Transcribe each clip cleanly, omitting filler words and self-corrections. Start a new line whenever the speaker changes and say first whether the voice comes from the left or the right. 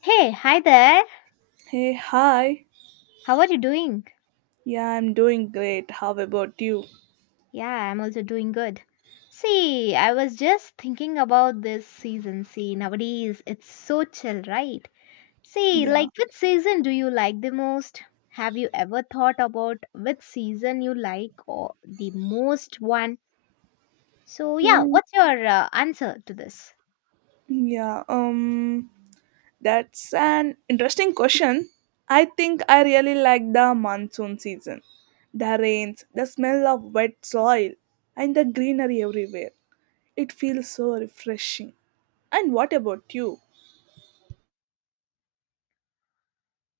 left: Hey, hi there.
right: Hey, hi.
left: How are you doing?
right: Yeah, I'm doing great. How about you?
left: Yeah, I'm also doing good. See, I was just thinking about this season. See, nowadays it's so chill, right? See,
right: Yeah.
left: like which season do you like the most? Have you ever thought about which season you like or the most one? So, yeah,
right: Hmm.
left: what's your answer to this?
right: Yeah, um that's an interesting question. I think I really like the monsoon season. The rains, the smell of wet soil, and the greenery everywhere. It feels so refreshing. And what about you?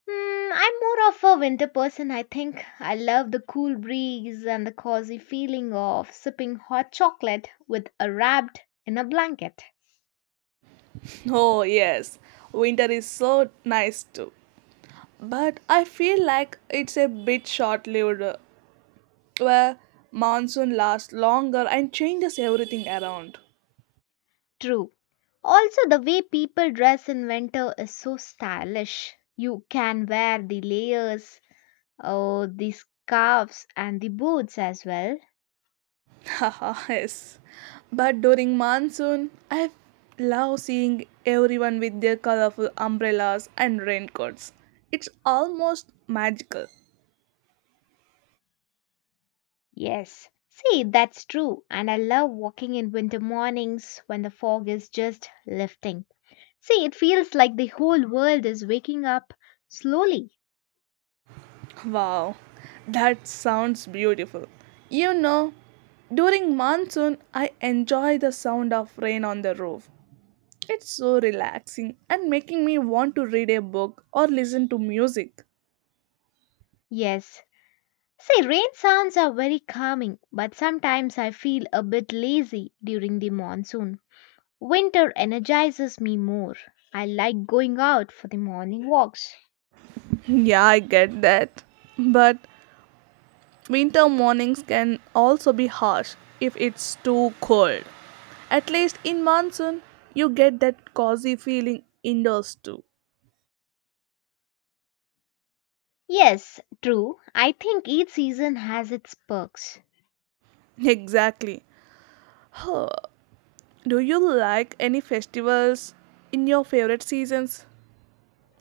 left: Mm, I'm more of a winter person, I think. I love the cool breeze and the cozy feeling of sipping hot chocolate with a wrapped in a blanket.
right: Oh, yes. Winter is so nice too. But I feel like it's a bit short lived where monsoon lasts longer and changes everything around.
left: True. Also, the way people dress in winter is so stylish. You can wear the layers, oh, the scarves, and the boots as well.
right: Haha, yes. But during monsoon, I love seeing everyone with their colorful umbrellas and raincoats. It's almost magical.
left: Yes. See, that's true. And I love walking in winter mornings when the fog is just lifting. See, it feels like the whole world is waking up slowly.
right: Wow, that sounds beautiful. You know, during monsoon, I enjoy the sound of rain on the roof. It's so relaxing and making me want to read a book or listen to music.
left: Yes. See, rain sounds are very calming, but sometimes I feel a bit lazy during the monsoon. Winter energizes me more. I like going out for the morning walks.
right: Yeah, I get that. But winter mornings can also be harsh if it's too cold. At least in monsoon, you get that cozy feeling indoors too.
left: Yes, true. I think each season has its perks.
right: Exactly. Oh, do you like any festivals in your favorite seasons?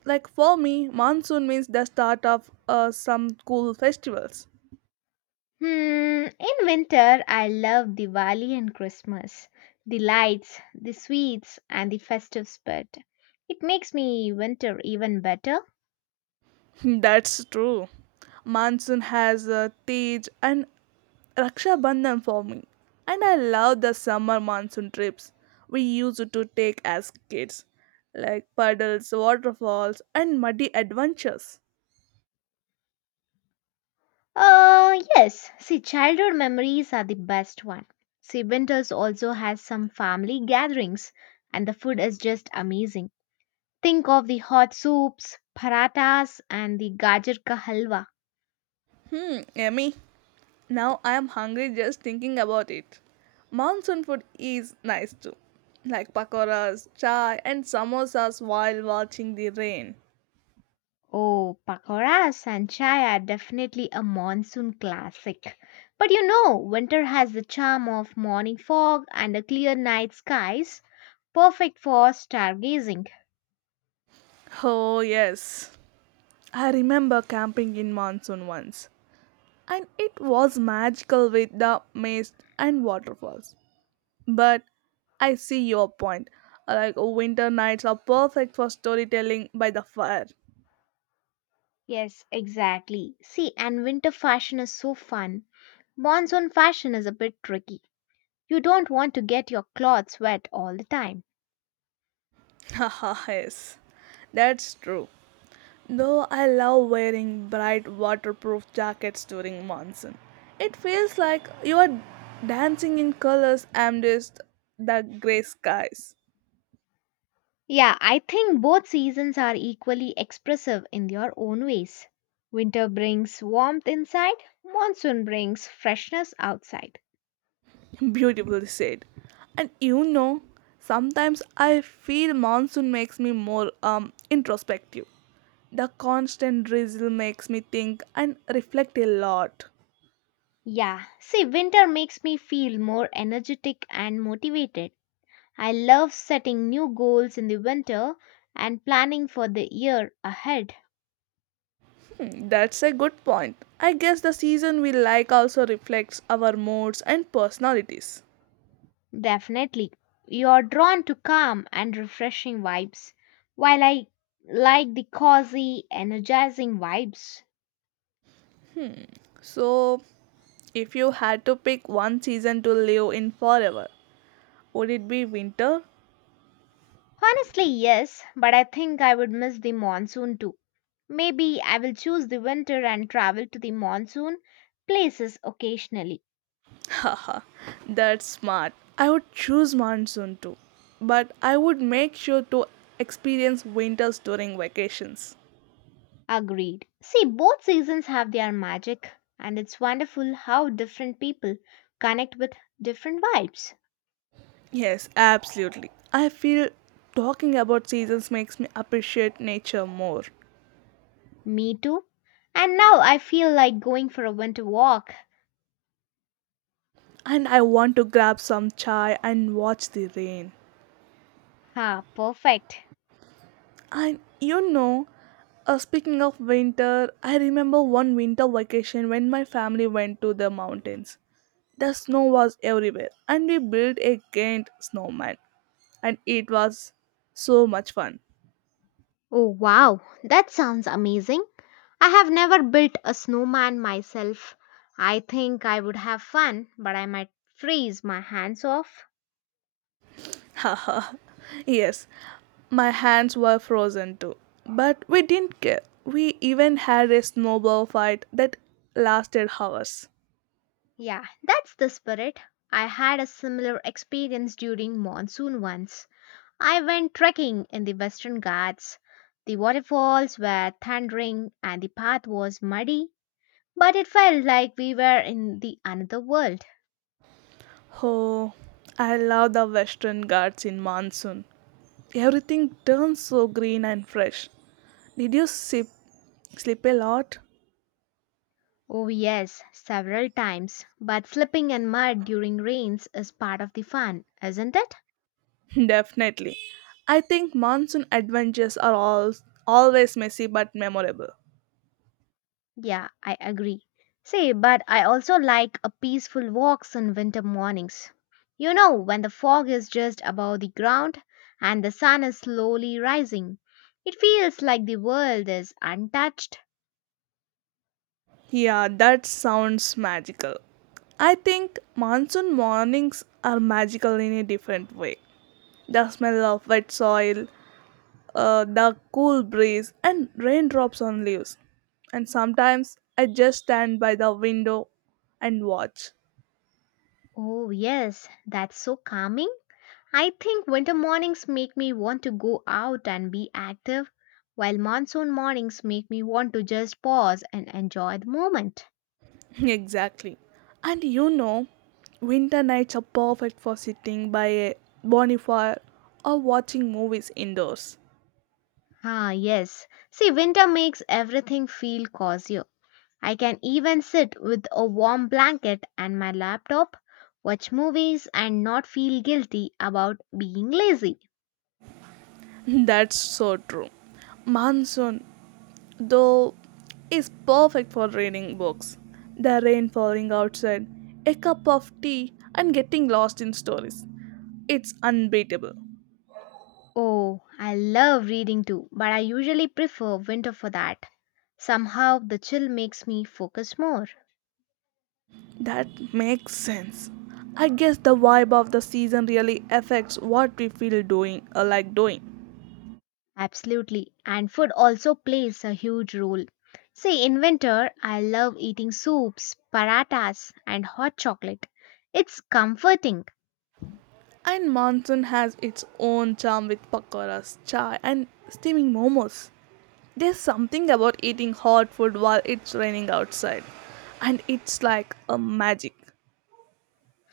right: Like for me, monsoon means the start of some cool festivals.
left: Hmm, in winter, I love Diwali and Christmas. The lights, the sweets, and the festive spirit. It makes me winter even better.
right: That's true. Monsoon has Tej and Raksha Bandhan for me. And I love the summer monsoon trips we used to take as kids, like puddles, waterfalls, and muddy adventures.
left: Yes, childhood memories are the best one. See, winters also has some family gatherings, and the food is just amazing. Think of the hot soups, parathas, and the gajar ka halwa.
right: Hmm, yummy. Now I am hungry just thinking about it. Monsoon food is nice too, like pakoras, chai, and samosas while watching the rain.
left: Oh, pakoras and chai are definitely a monsoon classic. But you know, winter has the charm of morning fog and a clear night skies, perfect for stargazing.
right: Oh, yes. I remember camping in monsoon once, and it was magical with the mist and waterfalls. But I see your point. Like winter nights are perfect for storytelling by the fire.
left: Yes, exactly. See, and winter fashion is so fun. Monsoon fashion is a bit tricky. You don't want to get your clothes wet all the time.
right: Haha, yes. That's true. Though I love wearing bright waterproof jackets during monsoon. It feels like you are dancing in colors amidst the grey skies.
left: Yeah, I think both seasons are equally expressive in their own ways. Winter brings warmth inside, monsoon brings freshness outside.
right: Beautifully said. And you know, sometimes I feel monsoon makes me more introspective. The constant drizzle makes me think and reflect a lot.
left: Yeah, see, winter makes me feel more energetic and motivated. I love setting new goals in the winter and planning for the year ahead.
right: Hmm, that's a good point. I guess the season we like also reflects our moods and personalities.
left: Definitely. You're drawn to calm and refreshing vibes, while I like the cozy, energizing vibes.
right: So, if you had to pick one season to live in forever, would it be winter?
left: Honestly, yes, but I think I would miss the monsoon too. Maybe I will choose the winter and travel to the monsoon places occasionally.
right: Haha, that's smart. I would choose monsoon too, but I would make sure to experience winters during vacations.
left: Agreed. See, both seasons have their magic, and it's wonderful how different people connect with different vibes.
right: Yes, absolutely. I feel talking about seasons makes me appreciate nature more.
left: Me too. And now I feel like going for a winter walk.
right: And I want to grab some chai and watch the rain.
left: Ah, perfect.
right: And you know, speaking of winter, I remember one winter vacation when my family went to the mountains. The snow was everywhere, and we built a giant snowman. And it was so much fun.
left: Oh, wow, that sounds amazing. I have never built a snowman myself. I think I would have fun, but I might freeze my hands off.
right: Haha. Yes, my hands were frozen too. But we didn't care. We even had a snowball fight that lasted hours.
left: Yeah, that's the spirit. I had a similar experience during monsoon once. I went trekking in the Western Ghats. The waterfalls were thundering and the path was muddy, but it felt like we were in the another world.
right: Oh, I love the Western Ghats in monsoon. Everything turns so green and fresh. Did you sip, sleep a lot?
left: Oh yes, several times. But slipping in mud during rains is part of the fun, isn't it?
right: Definitely. I think monsoon adventures are always messy but memorable.
left: Yeah, I agree. See, but I also like a peaceful walks in winter mornings. You know, when the fog is just above the ground and the sun is slowly rising. It feels like the world is untouched.
right: Yeah, that sounds magical. I think monsoon mornings are magical in a different way. The smell of wet soil, the cool breeze, and raindrops on leaves. And sometimes I just stand by the window and watch.
left: Oh, yes, that's so calming. I think winter mornings make me want to go out and be active, while monsoon mornings make me want to just pause and enjoy the moment.
right: Exactly. And you know, winter nights are perfect for sitting by a bonfire or watching movies indoors.
left: Ah, yes. See, winter makes everything feel cozy. I can even sit with a warm blanket and my laptop, watch movies, and not feel guilty about being lazy.
right: That's so true. Monsoon though is perfect for reading books. The rain falling outside, a cup of tea, and getting lost in stories. It's unbeatable.
left: Oh, I love reading too, but I usually prefer winter for that. Somehow, the chill makes me focus more.
right: That makes sense. I guess the vibe of the season really affects what we feel doing or like doing.
left: Absolutely, and food also plays a huge role. See, in winter, I love eating soups, paratas, and hot chocolate. It's comforting.
right: And monsoon has its own charm with pakoras, chai, and steaming momos. There's something about eating hot food while it's raining outside, and it's like a magic.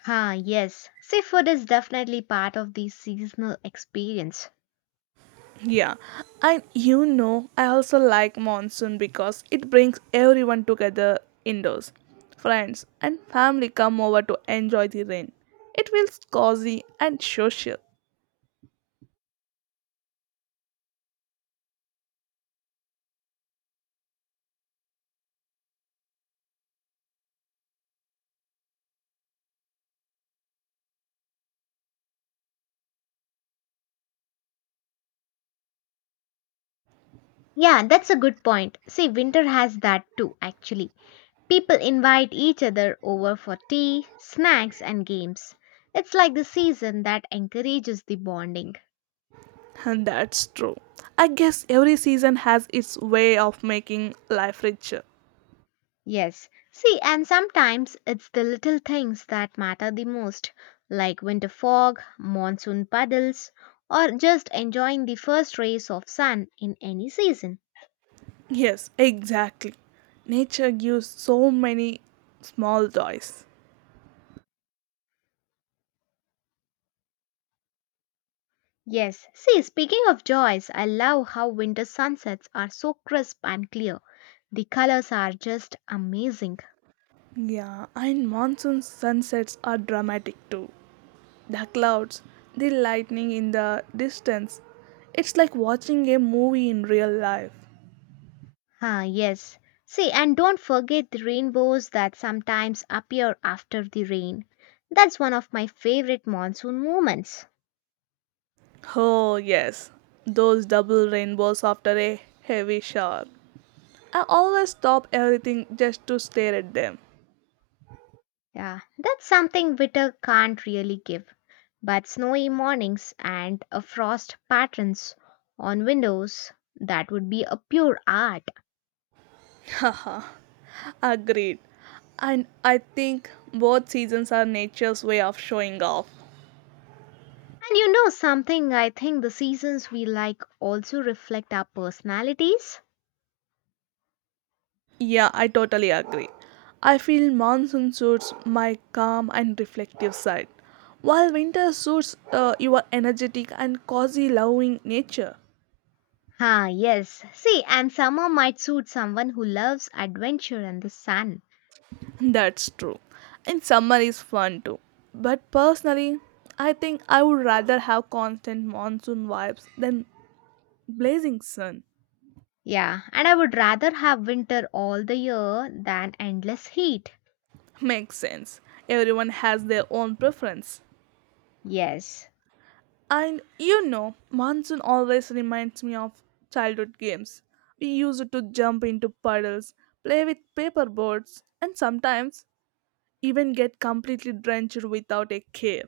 left: Ah, yes. Seafood is definitely part of the seasonal experience.
right: Yeah, and you know, I also like monsoon because it brings everyone together indoors. Friends and family come over to enjoy the rain. It feels cozy and social.
left: Yeah, that's a good point. See, winter has that too, actually. People invite each other over for tea, snacks, and games. It's like the season that encourages the bonding.
right: And that's true. I guess every season has its way of making life richer.
left: Yes. See, and sometimes it's the little things that matter the most, like winter fog, monsoon puddles, or just enjoying the first rays of sun in any season.
right: Yes, exactly. Nature gives so many small joys.
left: Yes. See, speaking of joys, I love how winter sunsets are so crisp and clear. The colors are just amazing.
right: Yeah, and monsoon sunsets are dramatic too. The clouds, the lightning in the distance. It's like watching a movie in real life.
left: Ah, yes. See, and don't forget the rainbows that sometimes appear after the rain. That's one of my favorite monsoon moments.
right: Oh, yes, those double rainbows after a heavy shower. I always stop everything just to stare at them.
left: Yeah, that's something winter can't really give. But snowy mornings and a frost patterns on windows, that would be a pure art.
right: Haha, agreed. And I think both seasons are nature's way of showing off.
left: And you know something, I think the seasons we like also reflect our personalities.
right: Yeah, I totally agree. I feel monsoon suits my calm and reflective side, while winter suits your energetic and cozy loving nature.
left: Ah, yes. See, and summer might suit someone who loves adventure and the sun.
right: That's true. And summer is fun too. But personally, I think I would rather have constant monsoon vibes than blazing sun.
left: Yeah, and I would rather have winter all the year than endless heat.
right: Makes sense. Everyone has their own preference.
left: Yes.
right: And you know, monsoon always reminds me of childhood games. We used to jump into puddles, play with paper boats, and sometimes even get completely drenched without a care.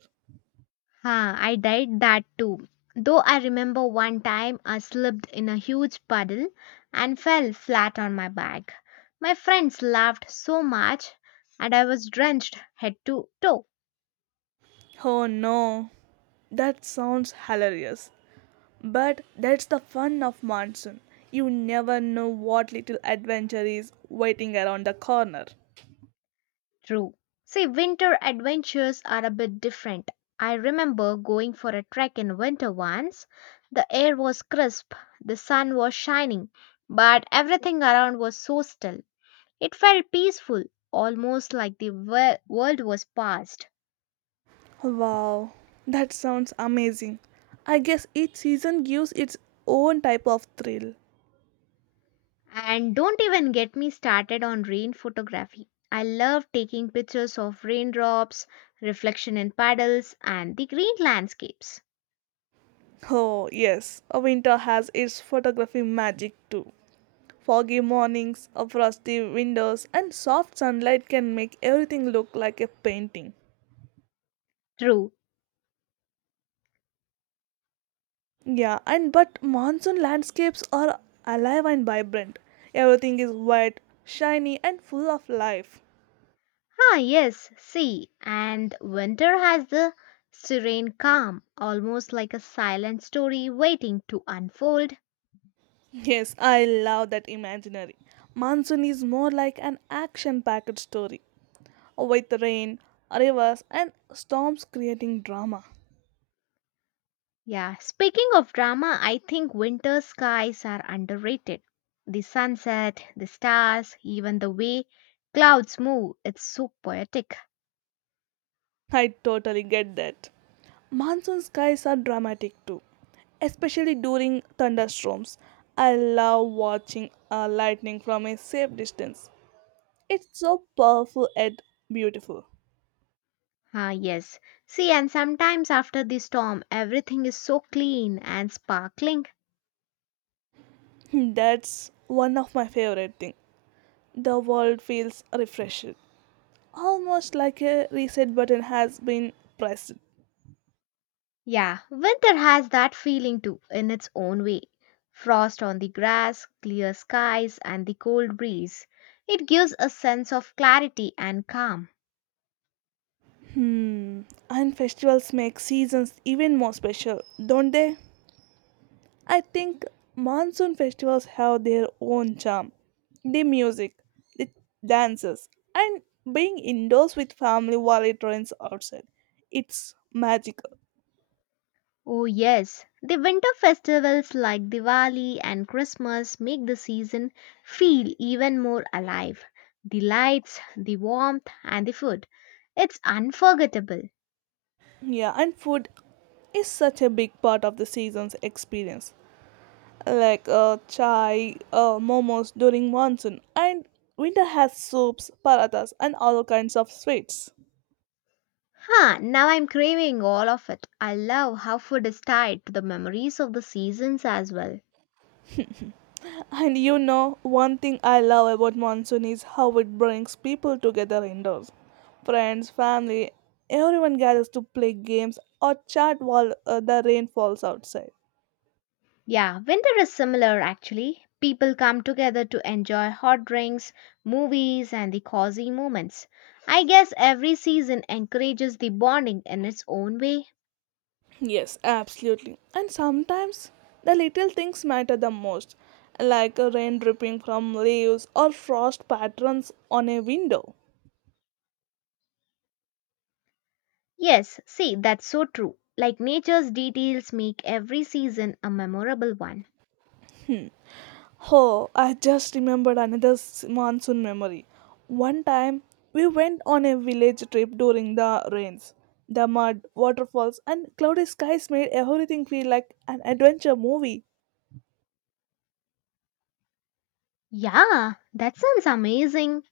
left: Ah, I did that too. Though I remember one time I slipped in a huge puddle and fell flat on my back. My friends laughed so much and I was drenched head to toe.
right: Oh no, that sounds hilarious. But that's the fun of monsoon. You never know what little adventure is waiting around the corner.
left: True. See, winter adventures are a bit different. I remember going for a trek in winter once. The air was crisp, the sun was shining, but everything around was so still. It felt peaceful, almost like the wo- world was past.
right: Wow, that sounds amazing. I guess each season gives its own type of thrill.
left: And don't even get me started on rain photography. I love taking pictures of raindrops, reflection in puddles, and the green landscapes.
right: Oh, yes, a winter has its photography magic too. Foggy mornings, a frosty windows, and soft sunlight can make everything look like a painting.
left: True.
right: Yeah, and but monsoon landscapes are alive and vibrant. Everything is wet, shiny, and full of life.
left: Ah, yes, see, and winter has the serene calm, almost like a silent story waiting to unfold.
right: Yes, I love that imaginary. Monsoon is more like an action packed story, with rain, rivers, and storms creating drama.
left: Yeah, speaking of drama, I think winter skies are underrated. The sunset, the stars, even the way clouds move, it's so poetic.
right: I totally get that. Monsoon skies are dramatic too, especially during thunderstorms. I love watching lightning from a safe distance. It's so powerful and beautiful.
left: Ah, yes. See, and sometimes after the storm, everything is so clean and sparkling.
right: That's one of my favorite things. The world feels refreshed, almost like a reset button has been pressed.
left: Yeah, winter has that feeling too, in its own way. Frost on the grass, clear skies, and the cold breeze. It gives a sense of clarity and calm.
right: Hmm, and festivals make seasons even more special, don't they? I think monsoon festivals have their own charm. The music, the dances, and being indoors with family while it rains outside. It's magical.
left: Oh, yes, the winter festivals like Diwali and Christmas make the season feel even more alive. The lights, the warmth, and the food. It's unforgettable.
right: Yeah, and food is such a big part of the season's experience. Like chai, momos during monsoon, and winter has soups, parathas, and all kinds of sweets.
left: Huh, now I'm craving all of it. I love how food is tied to the memories of the seasons as well.
right: And you know, one thing I love about monsoon is how it brings people together indoors. Friends, family, everyone gathers to play games or chat while the rain falls outside.
left: Yeah, winter is similar actually. People come together to enjoy hot drinks, movies, and the cozy moments. I guess every season encourages the bonding in its own way.
right: Yes, absolutely. And sometimes the little things matter the most, like a rain dripping from leaves or frost patterns on a window.
left: Yes, see, that's so true. Like nature's details make every season a memorable one.
right: Oh, I just remembered another monsoon memory. One time, we went on a village trip during the rains. The mud, waterfalls, and cloudy skies made everything feel like an adventure movie.
left: Yeah, that sounds amazing.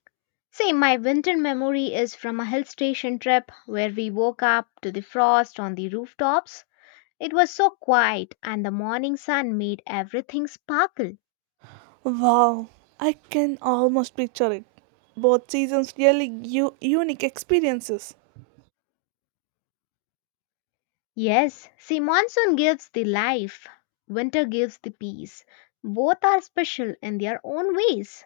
left: See, my winter memory is from a hill station trip where we woke up to the frost on the rooftops. It was so quiet, and the morning sun made everything sparkle.
right: Wow, I can almost picture it. Both seasons really give unique experiences.
left: Yes, see, monsoon gives the life, winter gives the peace. Both are special in their own ways.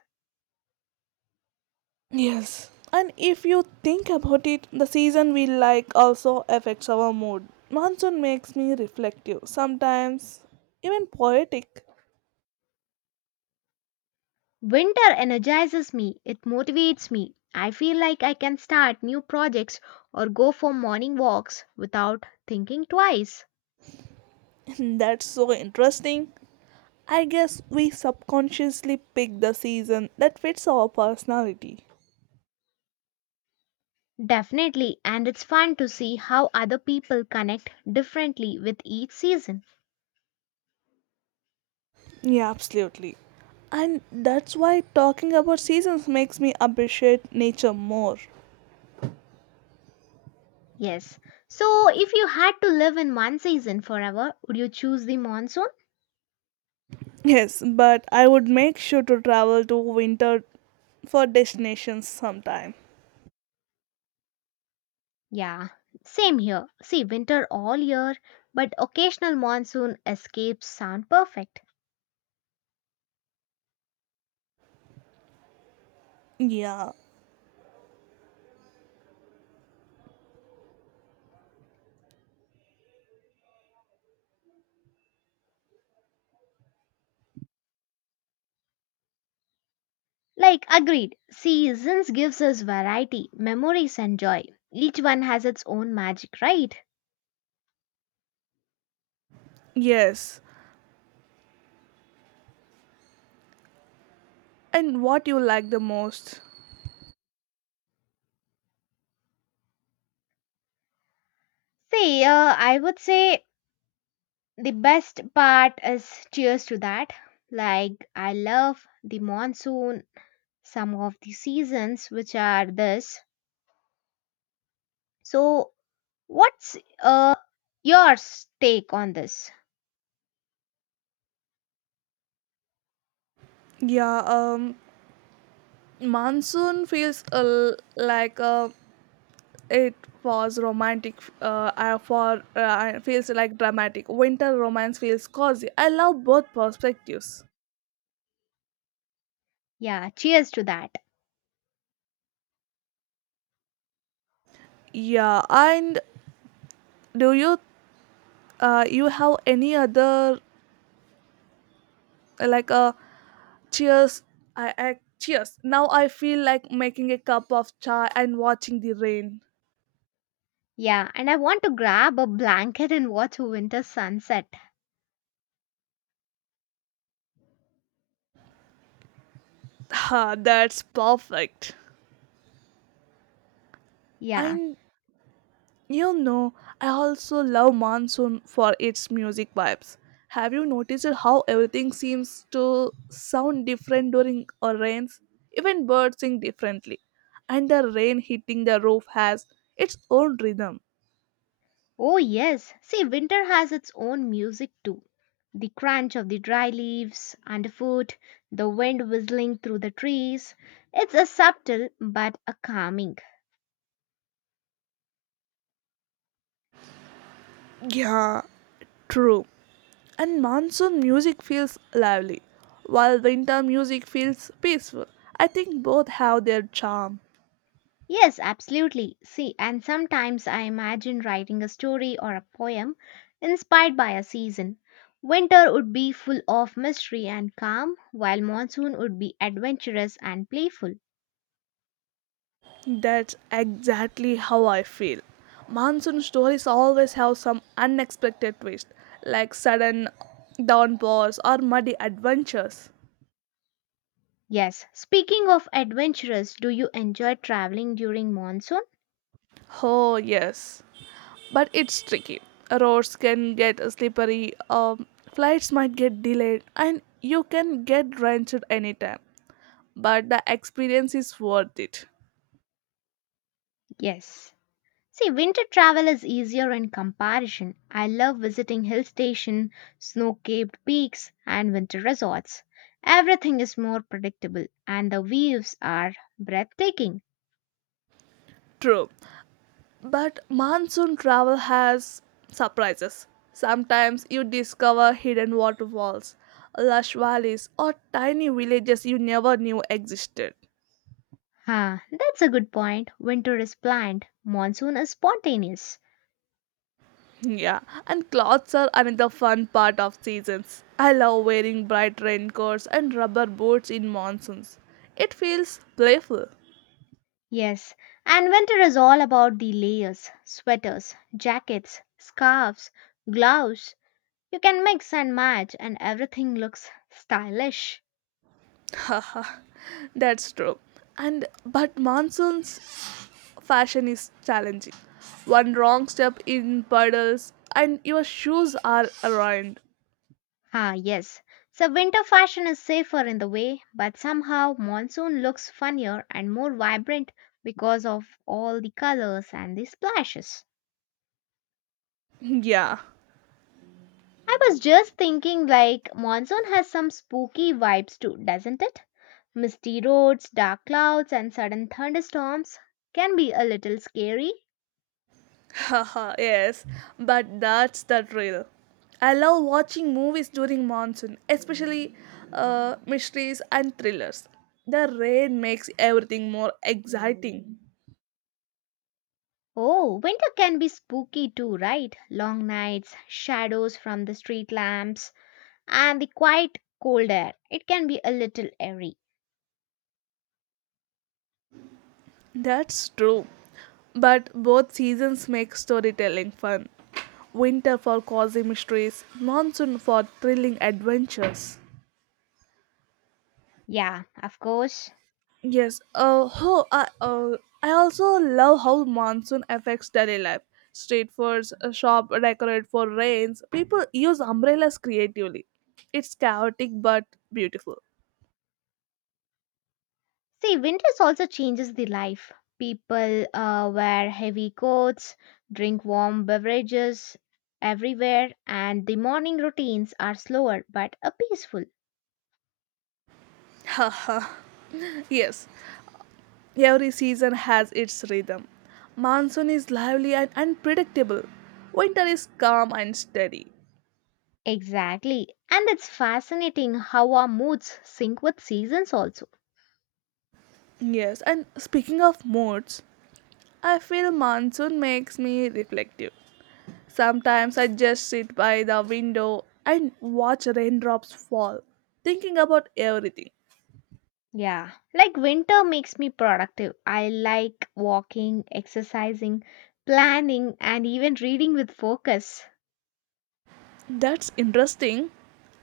right: Yes, and if you think about it, the season we like also affects our mood. Monsoon makes me reflective, sometimes even poetic.
left: Winter energizes me, it motivates me. I feel like I can start new projects or go for morning walks without thinking twice.
right: That's so interesting. I guess we subconsciously pick the season that fits our personality.
left: Definitely, and it's fun to see how other people connect differently with each season.
right: Yeah, absolutely. And that's why talking about seasons makes me appreciate nature more.
left: Yes. So, if you had to live in one season forever, would you choose the monsoon?
right: Yes, but I would make sure to travel to winter for destinations sometime.
left: Yeah, same here. See, winter all year, but occasional monsoon escapes sound perfect.
right: Yeah.
left: Like, agreed. Seasons gives us variety, memories, and joy. Each one has its own magic, right?
right: Yes. And what you like the most?
left: See, I would say the best part is cheers to that. Like, I love the monsoon, some of the seasons, which are this. So, what's your take on this?
right: Yeah, um monsoon feels like a It was romantic. I- for It feels like dramatic. Winter romance feels cozy. I love both perspectives.
left: Yeah, cheers to that.
right: Yeah, and do you you have any other like cheers? I cheers. Now I feel like making a cup of chai and watching the rain.
left: Yeah, and I want to grab a blanket and watch a winter sunset.
right: Ha, that's perfect.
left: Yeah.
right: And you know, I also love monsoon for its music vibes. Have you noticed how everything seems to sound different during a rains? Even birds sing differently, and the rain hitting the roof has its own rhythm.
left: Oh, yes. See, winter has its own music too. The crunch of the dry leaves underfoot, the wind whistling through the trees. It's a subtle but a calming.
right: Yeah, true. And monsoon music feels lively, while winter music feels peaceful. I think both have their charm.
left: Yes, absolutely. See, and sometimes I imagine writing a story or a poem inspired by a season. Winter would be full of mystery and calm, while monsoon would be adventurous and playful.
right: That's exactly how I feel. Monsoon stories always have some unexpected twist, like sudden downpours or muddy adventures.
left: Yes, speaking of adventurous, do you enjoy traveling during monsoon?
right: Oh, yes. But it's tricky. Roads can get slippery, flights might get delayed, and you can get drenched anytime. But the experience is worth it.
left: Yes. See, winter travel is easier in comparison. I love visiting hill station, snow-capped peaks, and winter resorts. Everything is more predictable and the views are breathtaking.
right: True. But monsoon travel has surprises. Sometimes you discover hidden waterfalls, lush valleys, or tiny villages you never knew existed.
left: Ah, that's a good point. Winter is planned, monsoon is spontaneous.
right: Yeah, and clothes are another fun part of seasons. I love wearing bright raincoats and rubber boots in monsoons. It feels playful.
left: Yes, and winter is all about the layers, sweaters, jackets, scarves, gloves. You can mix and match and everything looks stylish.
right: Haha, that's true. And but monsoons fashion is challenging. One wrong step in puddles and your shoes are ruined.
left: Ah, yes. So winter fashion is safer in the way, but somehow monsoon looks funnier and more vibrant because of all the colors and the splashes.
right: Yeah.
left: I was just thinking like monsoon has some spooky vibes too, doesn't it? Misty roads, dark clouds and sudden thunderstorms can be a little scary.
right: Haha, yes. But that's the thrill. I love watching movies during monsoon, especially mysteries and thrillers. The rain makes everything more exciting.
left: Oh, winter can be spooky too, right? Long nights, shadows from the street lamps, and the quiet cold air. It can be a little eerie.
right: That's true. But both seasons make storytelling fun. Winter for cozy mysteries, monsoon for thrilling adventures.
left: Yeah, of course.
right: Yes. Oh, I also love how monsoon affects daily life. Street foods, a shop decorate for rains. People use umbrellas creatively. It's chaotic but beautiful.
left: See, winters also changes the life. People wear heavy coats, drink warm beverages everywhere, and the morning routines are slower but peaceful.
right: Haha. Yes, every season has its rhythm. Monsoon is lively and unpredictable. Winter is calm and steady.
left: Exactly. And it's fascinating how our moods sync with seasons also.
right: Yes, and speaking of moods, I feel monsoon makes me reflective. Sometimes I just sit by the window and watch raindrops fall, thinking about everything.
left: Yeah. Like winter makes me productive. I like walking, exercising, planning, and even reading with focus.
right: That's interesting.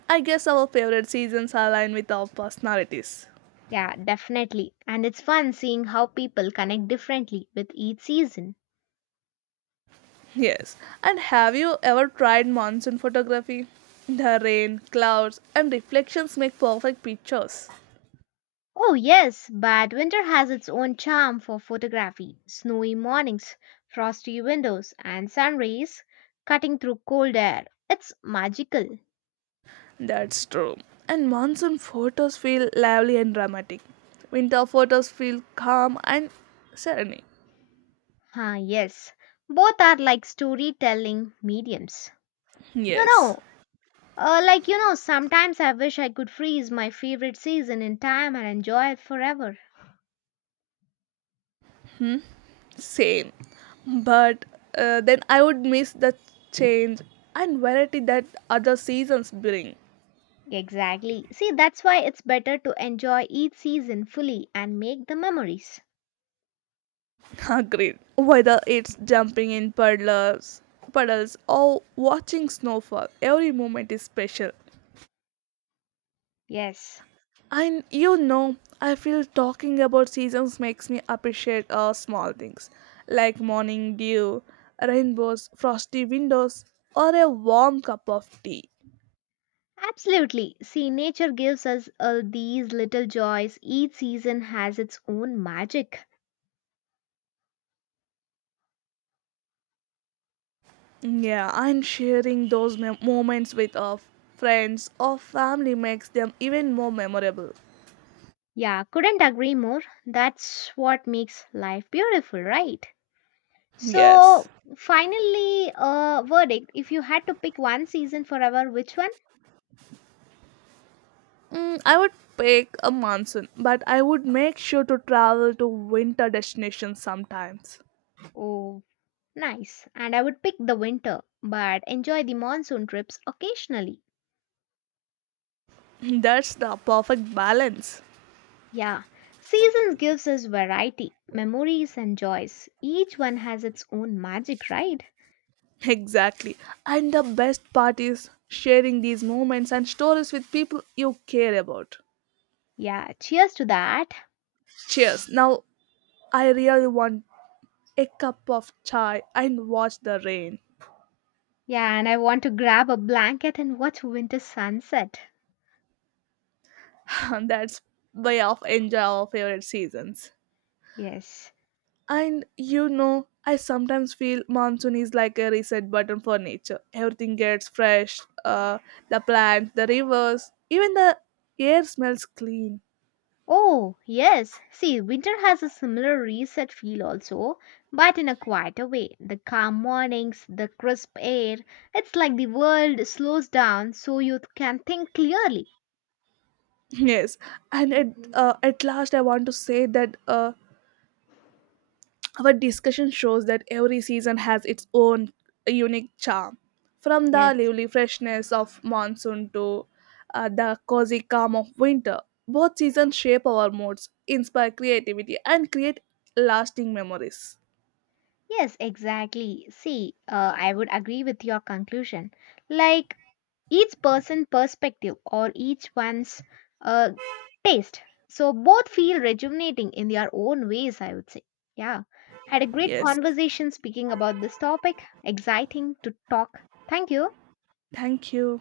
right: I guess our favorite seasons align with our personalities.
left: Yeah, definitely. And it's fun seeing how people connect differently with each season.
right: Yes. And have you ever tried monsoon photography? The rain, clouds, and reflections make perfect pictures.
left: Oh, yes, but winter has its own charm for photography snowy mornings, frosty windows, and sun rays cutting through cold air. It's magical.
right: That's true. And monsoon photos feel lively and dramatic. Winter photos feel calm and serene.
left: Ah, yes. Both are like storytelling mediums. You
right: Yes.
left: know, you know, sometimes I wish I could freeze my favorite season in time and enjoy it forever.
right: Same, but then I would miss the change and variety that other seasons bring.
left: Exactly. See, that's why it's better to enjoy each season fully and make the memories.
right: Agreed, whether it's jumping in puddles or watching snowfall, every moment is special.
left: Yes.
right: And you know, I feel talking about seasons makes me appreciate small things, like morning dew, rainbows, frosty windows, or a warm cup of tea.
left: Absolutely. See, nature gives us all these little joys. Each season has its own magic.
right: Yeah, and sharing those moments with our friends or family makes them even more memorable.
left: Yeah, couldn't agree more. That's what makes life beautiful, right?
right: Yes.
left: So, finally, verdict. If you had to pick one season forever, which one?
right: Mm, I would pick a monsoon, but I would make sure to travel to winter destinations sometimes.
left: Oh, nice. And I would pick the winter, but enjoy the monsoon trips occasionally.
right: That's the perfect balance.
left: Yeah, seasons gives us variety, memories and joys. Each one has its own magic, right?
right: Exactly. And the best part is sharing these moments and stories with people you care about.
left: Yeah, cheers to that.
right: Cheers. Now I really want a cup of chai and watch the rain.
left: Yeah, and I want to grab a blanket and watch winter sunset.
right: That's way of enjoy our favorite seasons.
left: Yes.
right: And you know, I sometimes feel monsoon is like a reset button for nature. Everything gets fresh, uh, the plants, the rivers, even the air smells clean.
left: Oh, yes. See, winter has a similar reset feel also, but in a quieter way. The calm mornings, the crisp air. It's like the world slows down so you can think clearly.
right: Yes, and at last, I want to say that our discussion shows that every season has its own unique charm, from the
left: Yes.
right: lively freshness of monsoon to the cozy calm of winter. Both seasons shape our moods, inspire creativity, and create lasting memories.
left: Yes, exactly. See, I would agree with your conclusion. Like each person perspective or each one's uh, taste. So both feel rejuvenating in their own ways, I would say. Yeah. Had a great
right: Yes,
left: conversation speaking about this topic. Exciting to talk. Thank you.
right: thank you.